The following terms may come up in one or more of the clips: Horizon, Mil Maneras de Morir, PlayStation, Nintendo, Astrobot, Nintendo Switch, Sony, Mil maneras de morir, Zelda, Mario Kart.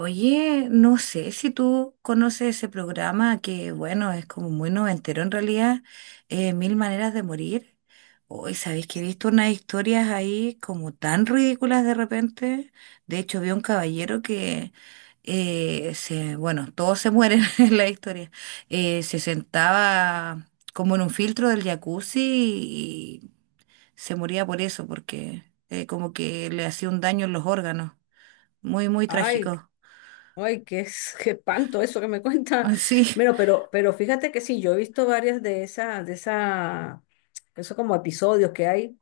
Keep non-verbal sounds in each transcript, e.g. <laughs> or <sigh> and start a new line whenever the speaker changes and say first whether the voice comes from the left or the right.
right: Oye, no sé si tú conoces ese programa que, bueno, es como muy noventero en realidad, Mil Maneras de Morir. Hoy, ¿sabéis que he visto unas historias ahí como tan ridículas de repente? De hecho, vi un caballero que, bueno, todos se mueren <laughs> en la historia. Se sentaba como en un filtro del jacuzzi y se moría por eso, porque como que le hacía un daño en los órganos. Muy, muy
left: Ay,
right: trágico.
left: ay, qué, es- qué espanto eso que me cuenta.
right: <laughs> Sí.
left: Bueno, pero fíjate que sí, yo he visto varias de esas, de esa, esos como episodios que hay.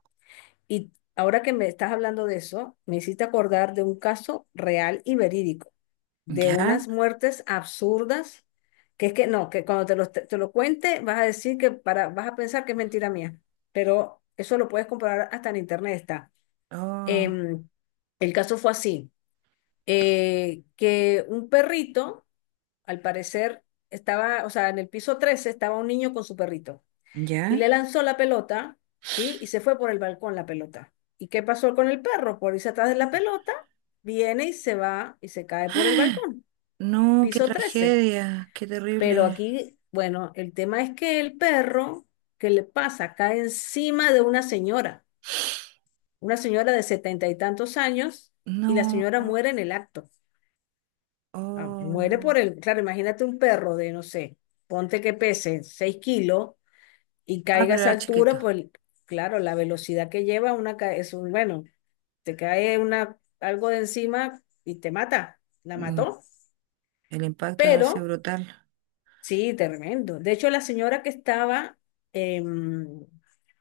left: Y ahora que me estás hablando de eso, me hiciste acordar de un caso real y verídico, de
right: ¿Ya?
left: unas muertes absurdas, que es que no, que cuando te lo cuente vas a decir que para, vas a pensar que es mentira mía. Pero eso lo puedes comprobar hasta en internet está.
right: Oh,
left: Em, el caso fue así que un perrito, al parecer, estaba, o sea, en el piso 13 estaba un niño con su perrito y
right: ¿ya?
left: le lanzó la pelota, ¿sí? Y se fue por el balcón la pelota. ¿Y qué pasó con el perro? Por irse atrás de la pelota, viene y se va y se cae por el balcón,
right: No, qué
left: piso 13.
right: tragedia, qué
left: Pero
right: terrible.
left: aquí, bueno, el tema es que el perro, ¿qué le pasa? Cae encima de una señora de 70 y tantos años, y la
right: No,
left: señora muere en el acto. Ah, muere
right: oh.
left: por el, claro, imagínate un perro de, no sé, ponte que pese 6 kilos y
right: Ah,
left: caiga a
right: pero
left: esa
right: era chiquito.
left: altura, pues claro, la velocidad que lleva una, ca- es un, bueno, te cae una, algo de encima y te mata, la
right: Mm.
left: mató,
right: El impacto de haber sido
left: pero
right: brutal.
left: sí, tremendo. De hecho, la señora que estaba em,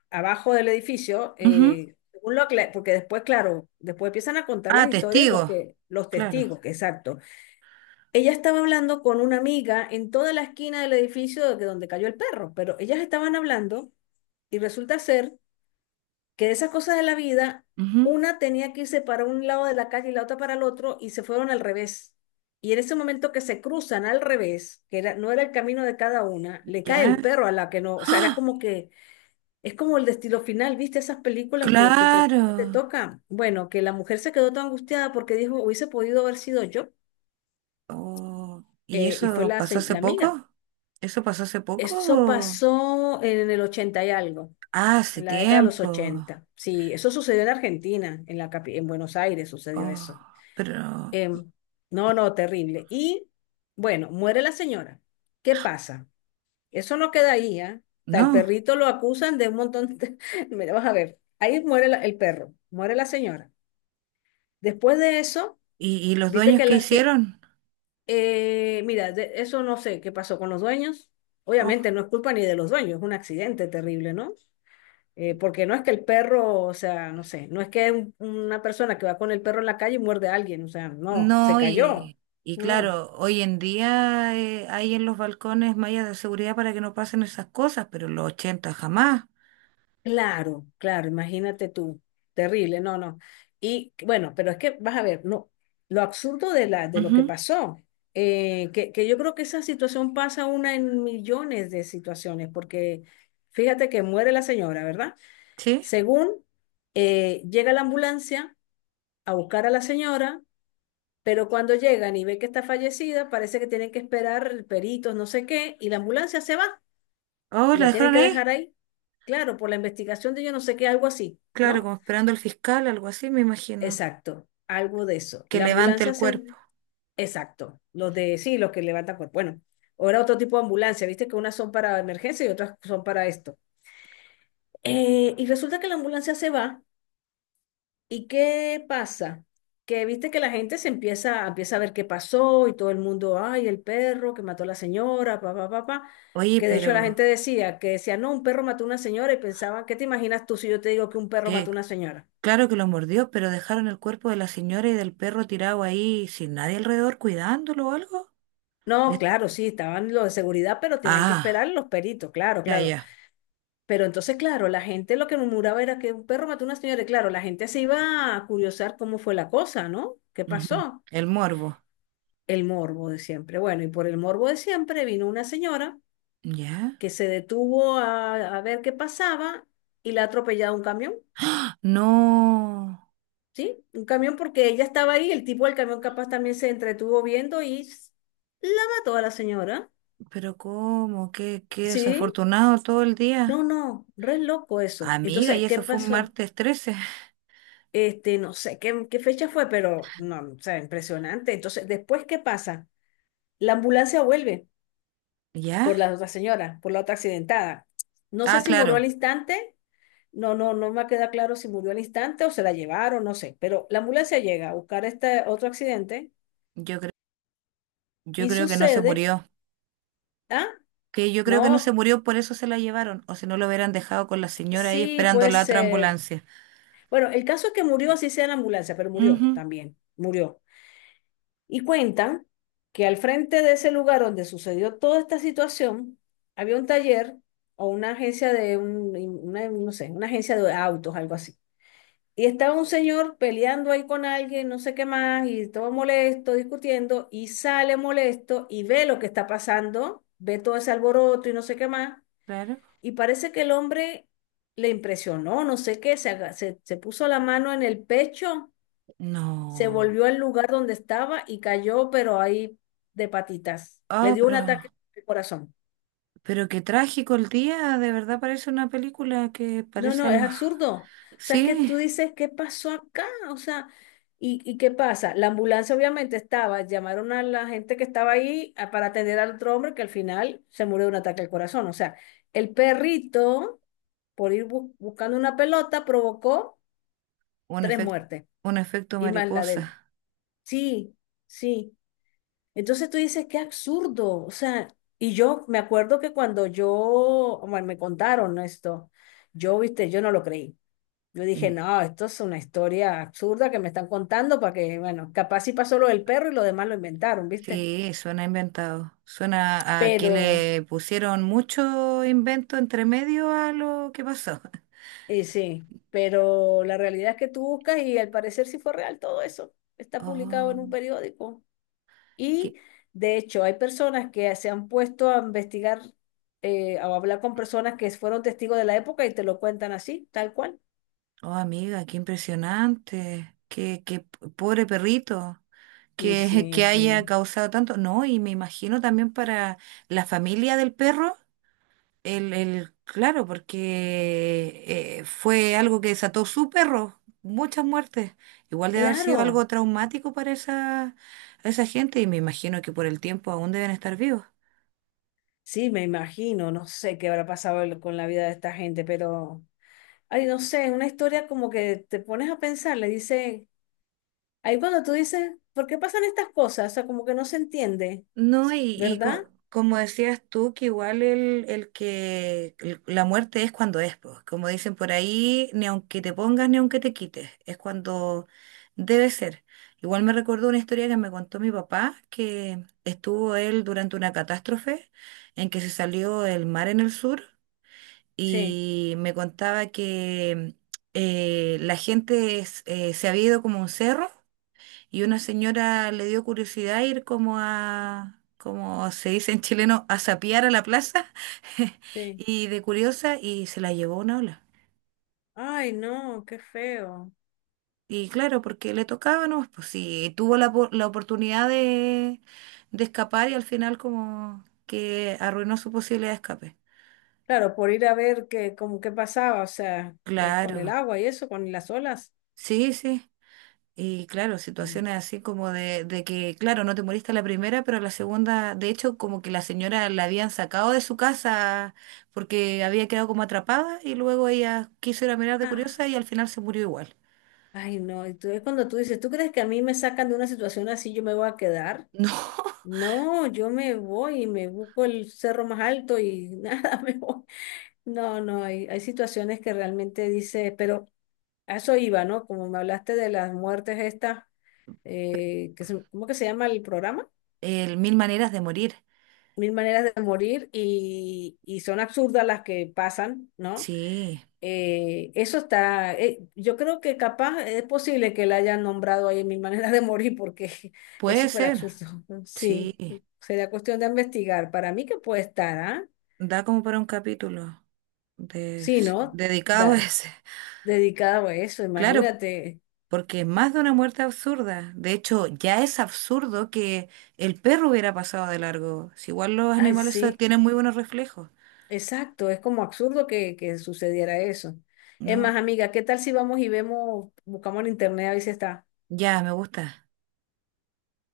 left: abajo del edificio,
right: Ujú.
left: según lo acla- porque después, claro, después empiezan a contar las
right: Ah,
left: historias
right: testigo.
left: los que, los
right: Claro.
left: testigos, que exacto. Ella estaba hablando con una amiga en toda la esquina del edificio de donde cayó el perro, pero ellas estaban hablando y resulta ser que de esas cosas de la vida,
right: Ujú.
left: una tenía que irse para un lado de la calle y la otra para el otro y se fueron al revés. Y en ese momento que se cruzan al revés, que era- no era el camino de cada una, le cae el
right: ¿Ya?
left: perro a la que no, o sea, era como que, es como el destino final, ¿viste esas películas que te,
right: Claro.
left: te tocan? Bueno, que la mujer se quedó tan angustiada porque dijo, hubiese podido haber sido yo,
right: Oh. ¿Y
left: y fue
right: eso
left: la,
right: pasó
left: se-
right: hace
left: la amiga.
right: poco? ¿Eso pasó hace poco?
left: Eso
right: o-
left: pasó en el 80 y algo,
right: Ah, hace
left: en la década de los
right: tiempo.
left: 80. Sí, eso sucedió en Argentina, en la capi- en Buenos Aires sucedió eso.
right: Oh, pero
left: Em, no, no, terrible. Y bueno, muere la señora. ¿Qué pasa? Eso no queda ahí, ¿ah? O sea, el
right: no.
left: perrito lo acusan de un montón de... <laughs> Mira, vas a ver, ahí muere la- el perro, muere la señora. Después de eso,
right: Y los
left: viste
right: dueños
left: que
right: qué
left: las que...
right: hicieron?
left: mira, de- eso no sé qué pasó con los dueños.
right: Oh.
left: Obviamente no es culpa ni de los dueños, es un accidente terrible, ¿no? Porque no es que el perro, o sea, no sé, no es que un- una persona que va con el perro en la calle muerde a alguien, o sea, no, se
right: No,
left: cayó.
right: y
left: Mm,
right: claro, hoy en día hay en los balcones mallas de seguridad para que no pasen esas cosas, pero en los 80 jamás.
left: claro, claro, imagínate tú, terrible, no, no. Y bueno, pero es que vas a ver, no, lo absurdo de la, de lo que
right: Ujú.
left: pasó, que yo creo que esa situación pasa una en millones de situaciones, porque fíjate que muere la señora, ¿verdad?
right: ¿Sí?
left: Según llega la ambulancia a buscar a la señora. Pero cuando llegan y ven que está fallecida, parece que tienen que esperar peritos, no sé qué, y la ambulancia se va
right: Oh,
left: y
right: ¿la
left: la tienen
right: dejaron
left: que
right: ahí?
left: dejar ahí. Claro, por la investigación de yo no sé qué, algo así,
right: Claro,
left: ¿no?
right: como esperando al fiscal, algo así, me imagino,
left: Exacto, algo de eso.
right: que
left: La
right: levante el
left: ambulancia se...
right: cuerpo.
left: Exacto, los de, sí, los que levantan cuerpo. Bueno, ahora otro tipo de ambulancia, viste que unas son para emergencia y otras son para esto. Y resulta que la ambulancia se va. ¿Y qué pasa? Que viste que la gente empieza a ver qué pasó y todo el mundo, ay, el perro que mató a la señora, pa, pa, pa, pa".
right: Oye,
left: Que de hecho la
right: pero
left: gente decía, que decía, no, un perro mató a una señora y pensaban, ¿qué te imaginas tú si yo te digo que un perro
right: que
left: mató a una señora?
right: claro que lo mordió, pero dejaron el cuerpo de la señora y del perro tirado ahí sin nadie alrededor cuidándolo o algo.
left: No,
right: De-
left: claro, sí, estaban los de seguridad, pero tenían que esperar
right: Ah,
left: los peritos, claro,
right: ya,
left: claro.
right: ya.
left: Pero entonces, claro, la gente lo que murmuraba era que un perro mató a una señora y claro, la gente se iba a curiosar cómo fue la cosa, ¿no? ¿Qué
right: Ujú.
left: pasó?
right: El morbo.
left: El morbo de siempre. Bueno, y por el morbo de siempre vino una señora
right: ¿Ya?
left: que se detuvo a ver qué pasaba y la ha atropellado un camión,
right: No.
left: ¿sí? Un camión porque ella estaba ahí, el tipo del camión capaz también se entretuvo viendo y s- la mató a la señora,
right: Pero cómo, qué
left: ¿sí?
right: desafortunado todo el
left: No,
right: día.
left: no, re loco eso.
right: Amiga, y
left: Entonces, ¿qué
right: eso fue un
left: pasó?
right: martes trece.
left: Este, no sé qué, qué fecha fue, pero no, o sea, impresionante. Entonces, después, ¿qué pasa? La ambulancia vuelve
right: <laughs> ¿Ya?
left: por la otra señora, por la otra accidentada. No sé
right: Ah,
left: si murió al
right: claro.
left: instante. No, no, no me queda claro si murió al instante o se la llevaron, no sé. Pero la ambulancia llega a buscar este otro accidente
right: Yo creo, yo
left: y
right: creo que no se
left: sucede.
right: murió.
left: Ah,
right: Que yo creo que no se
left: no,
right: murió, por eso se la llevaron. O si no lo hubieran dejado con la señora ahí
left: sí,
right: esperando
left: puede
right: la otra
left: ser.
right: ambulancia.
left: Bueno, el caso es que murió, así sea en la ambulancia, pero murió
right: Ujú,
left: también, murió. Y cuentan que al frente de ese lugar donde sucedió toda esta situación, había un taller o una agencia de un, una- no sé, una agencia de autos, algo así. Y estaba un señor peleando ahí con alguien, no sé qué más, y todo molesto, discutiendo, y sale molesto y ve lo que está pasando, ve todo ese alboroto y no sé qué más,
right: claro.
left: y parece que el hombre le impresionó, no sé qué, se, aga- se puso la mano en el pecho, se
right: No.
left: volvió al lugar donde estaba y cayó, pero ahí de patitas. Le
right: Ah,
left: dio un ataque al corazón.
right: pero qué trágico el día. De verdad parece una película que
left: No,
right: parece
left: no, es
right: algo.
left: absurdo. O
right: <laughs>
left: sea, es que
right: Sí,
left: tú dices, ¿qué pasó acá? O sea, y qué pasa? La ambulancia obviamente estaba, llamaron a la gente que estaba ahí a- para atender al otro hombre que al final se murió de un ataque al corazón. O sea, el perrito, por ir bu- buscando una pelota, provocó
right: un
left: tres
right: efecto,
left: muertes
right: un efecto
left: y más la de él.
right: mariposa.
left: Sí, sí. Entonces tú dices, qué absurdo. O sea, y yo me acuerdo que cuando yo, bueno, me contaron esto, yo, viste, yo no lo creí. Yo dije,
right: Mm.
left: no, esto es una historia absurda que me están contando para que, bueno, capaz sí pasó lo del perro y lo demás lo inventaron, ¿viste?
right: Sí, suena inventado. Suena a que
left: Pero,
right: le pusieron mucho invento entre medio a lo que pasó. <laughs>
left: y sí, pero la realidad es que tú buscas y al parecer sí fue real todo eso. Está publicado en un
right: Oh,
left: periódico. Y
right: qué-
left: de hecho, hay personas que se han puesto a investigar o a hablar con personas que fueron testigos de la época y te lo cuentan así, tal cual.
right: oh, amiga, qué impresionante. Pobre perrito
left: Y
right: que <laughs>
left: sí,
right: que haya
left: sí.
right: causado tanto. No, y me imagino también para la familia del perro. Claro, porque fue algo que desató su perro, muchas muertes. Igual debe haber sido
left: Claro,
right: algo traumático para esa gente y me imagino que por el tiempo aún deben estar vivos.
left: sí, me imagino, no sé qué habrá pasado el- con la vida de esta gente, pero... Ay, no sé, una historia como que te pones a pensar, le dice, ahí cuando tú dices, ¿por qué pasan estas cosas? O sea, como que no se entiende,
right: No,
left: ¿verdad?
right: como decías tú, que igual la muerte es cuando es, pues. Como dicen por ahí, ni aunque te pongas ni aunque te quites, es cuando debe ser. Igual me recordó una historia que me contó mi papá, que estuvo él durante una catástrofe en que se salió el mar en el sur
left: Sí,
right: y me contaba que se había ido como a un cerro y una señora le dio curiosidad ir como a, como se dice en chileno, a sapear a la plaza, <laughs>
left: sí.
right: y de curiosa, y se la llevó una ola.
left: Ay, no, qué feo.
right: Y claro, porque le tocaba, ¿no? Pues sí, tuvo la oportunidad de escapar y al final como que arruinó su posibilidad de escape.
left: Claro, por ir a ver qué, como qué pasaba, o sea, con el
right: Claro,
left: agua y eso, con las olas.
right: sí, sí. Y claro,
left: Mm.
right: situaciones así como de que, claro, no te moriste a la primera, pero a la segunda, de hecho, como que la señora la habían sacado de su casa porque había quedado como atrapada y luego ella quiso ir a mirar de curiosa
left: Ah,
right: y al final se murió igual.
left: ay, no, y tú- es cuando tú dices, ¿tú crees que a mí me sacan de una situación así, yo me voy a quedar?
right: <laughs> No,
left: No, yo me voy y me busco el cerro más alto y <laughs> nada, me voy. No, no, hay situaciones que realmente dice, pero a eso iba, ¿no? Como me hablaste de las muertes estas, que se- ¿cómo que se llama el programa?
right: el mil maneras de morir.
left: Mil maneras de morir y son absurdas las que pasan, ¿no?
right: Sí,
left: Eso está, yo creo que capaz es posible que la hayan nombrado ahí en Mil maneras de morir porque <laughs> es
right: puede
left: súper
right: ser,
left: absurdo. <laughs> Sí,
right: sí.
left: sería cuestión de investigar. Para mí que puede estar, ¿ah?
right: Da como para un capítulo de-
left: Sí, ¿no?
right: dedicado a
left: Da-
right: ese.
left: dedicado a eso,
right: Claro.
left: imagínate.
right: Porque es más de una muerte absurda. De hecho, ya es absurdo que el perro hubiera pasado de largo. Si igual los
left: Ay,
right: animales
left: sí.
right: tienen muy buenos reflejos.
left: Exacto, es como absurdo que sucediera eso. Es más,
right: No,
left: amiga, ¿qué tal si vamos y vemos, buscamos en internet a ver si está?
right: ya me gusta.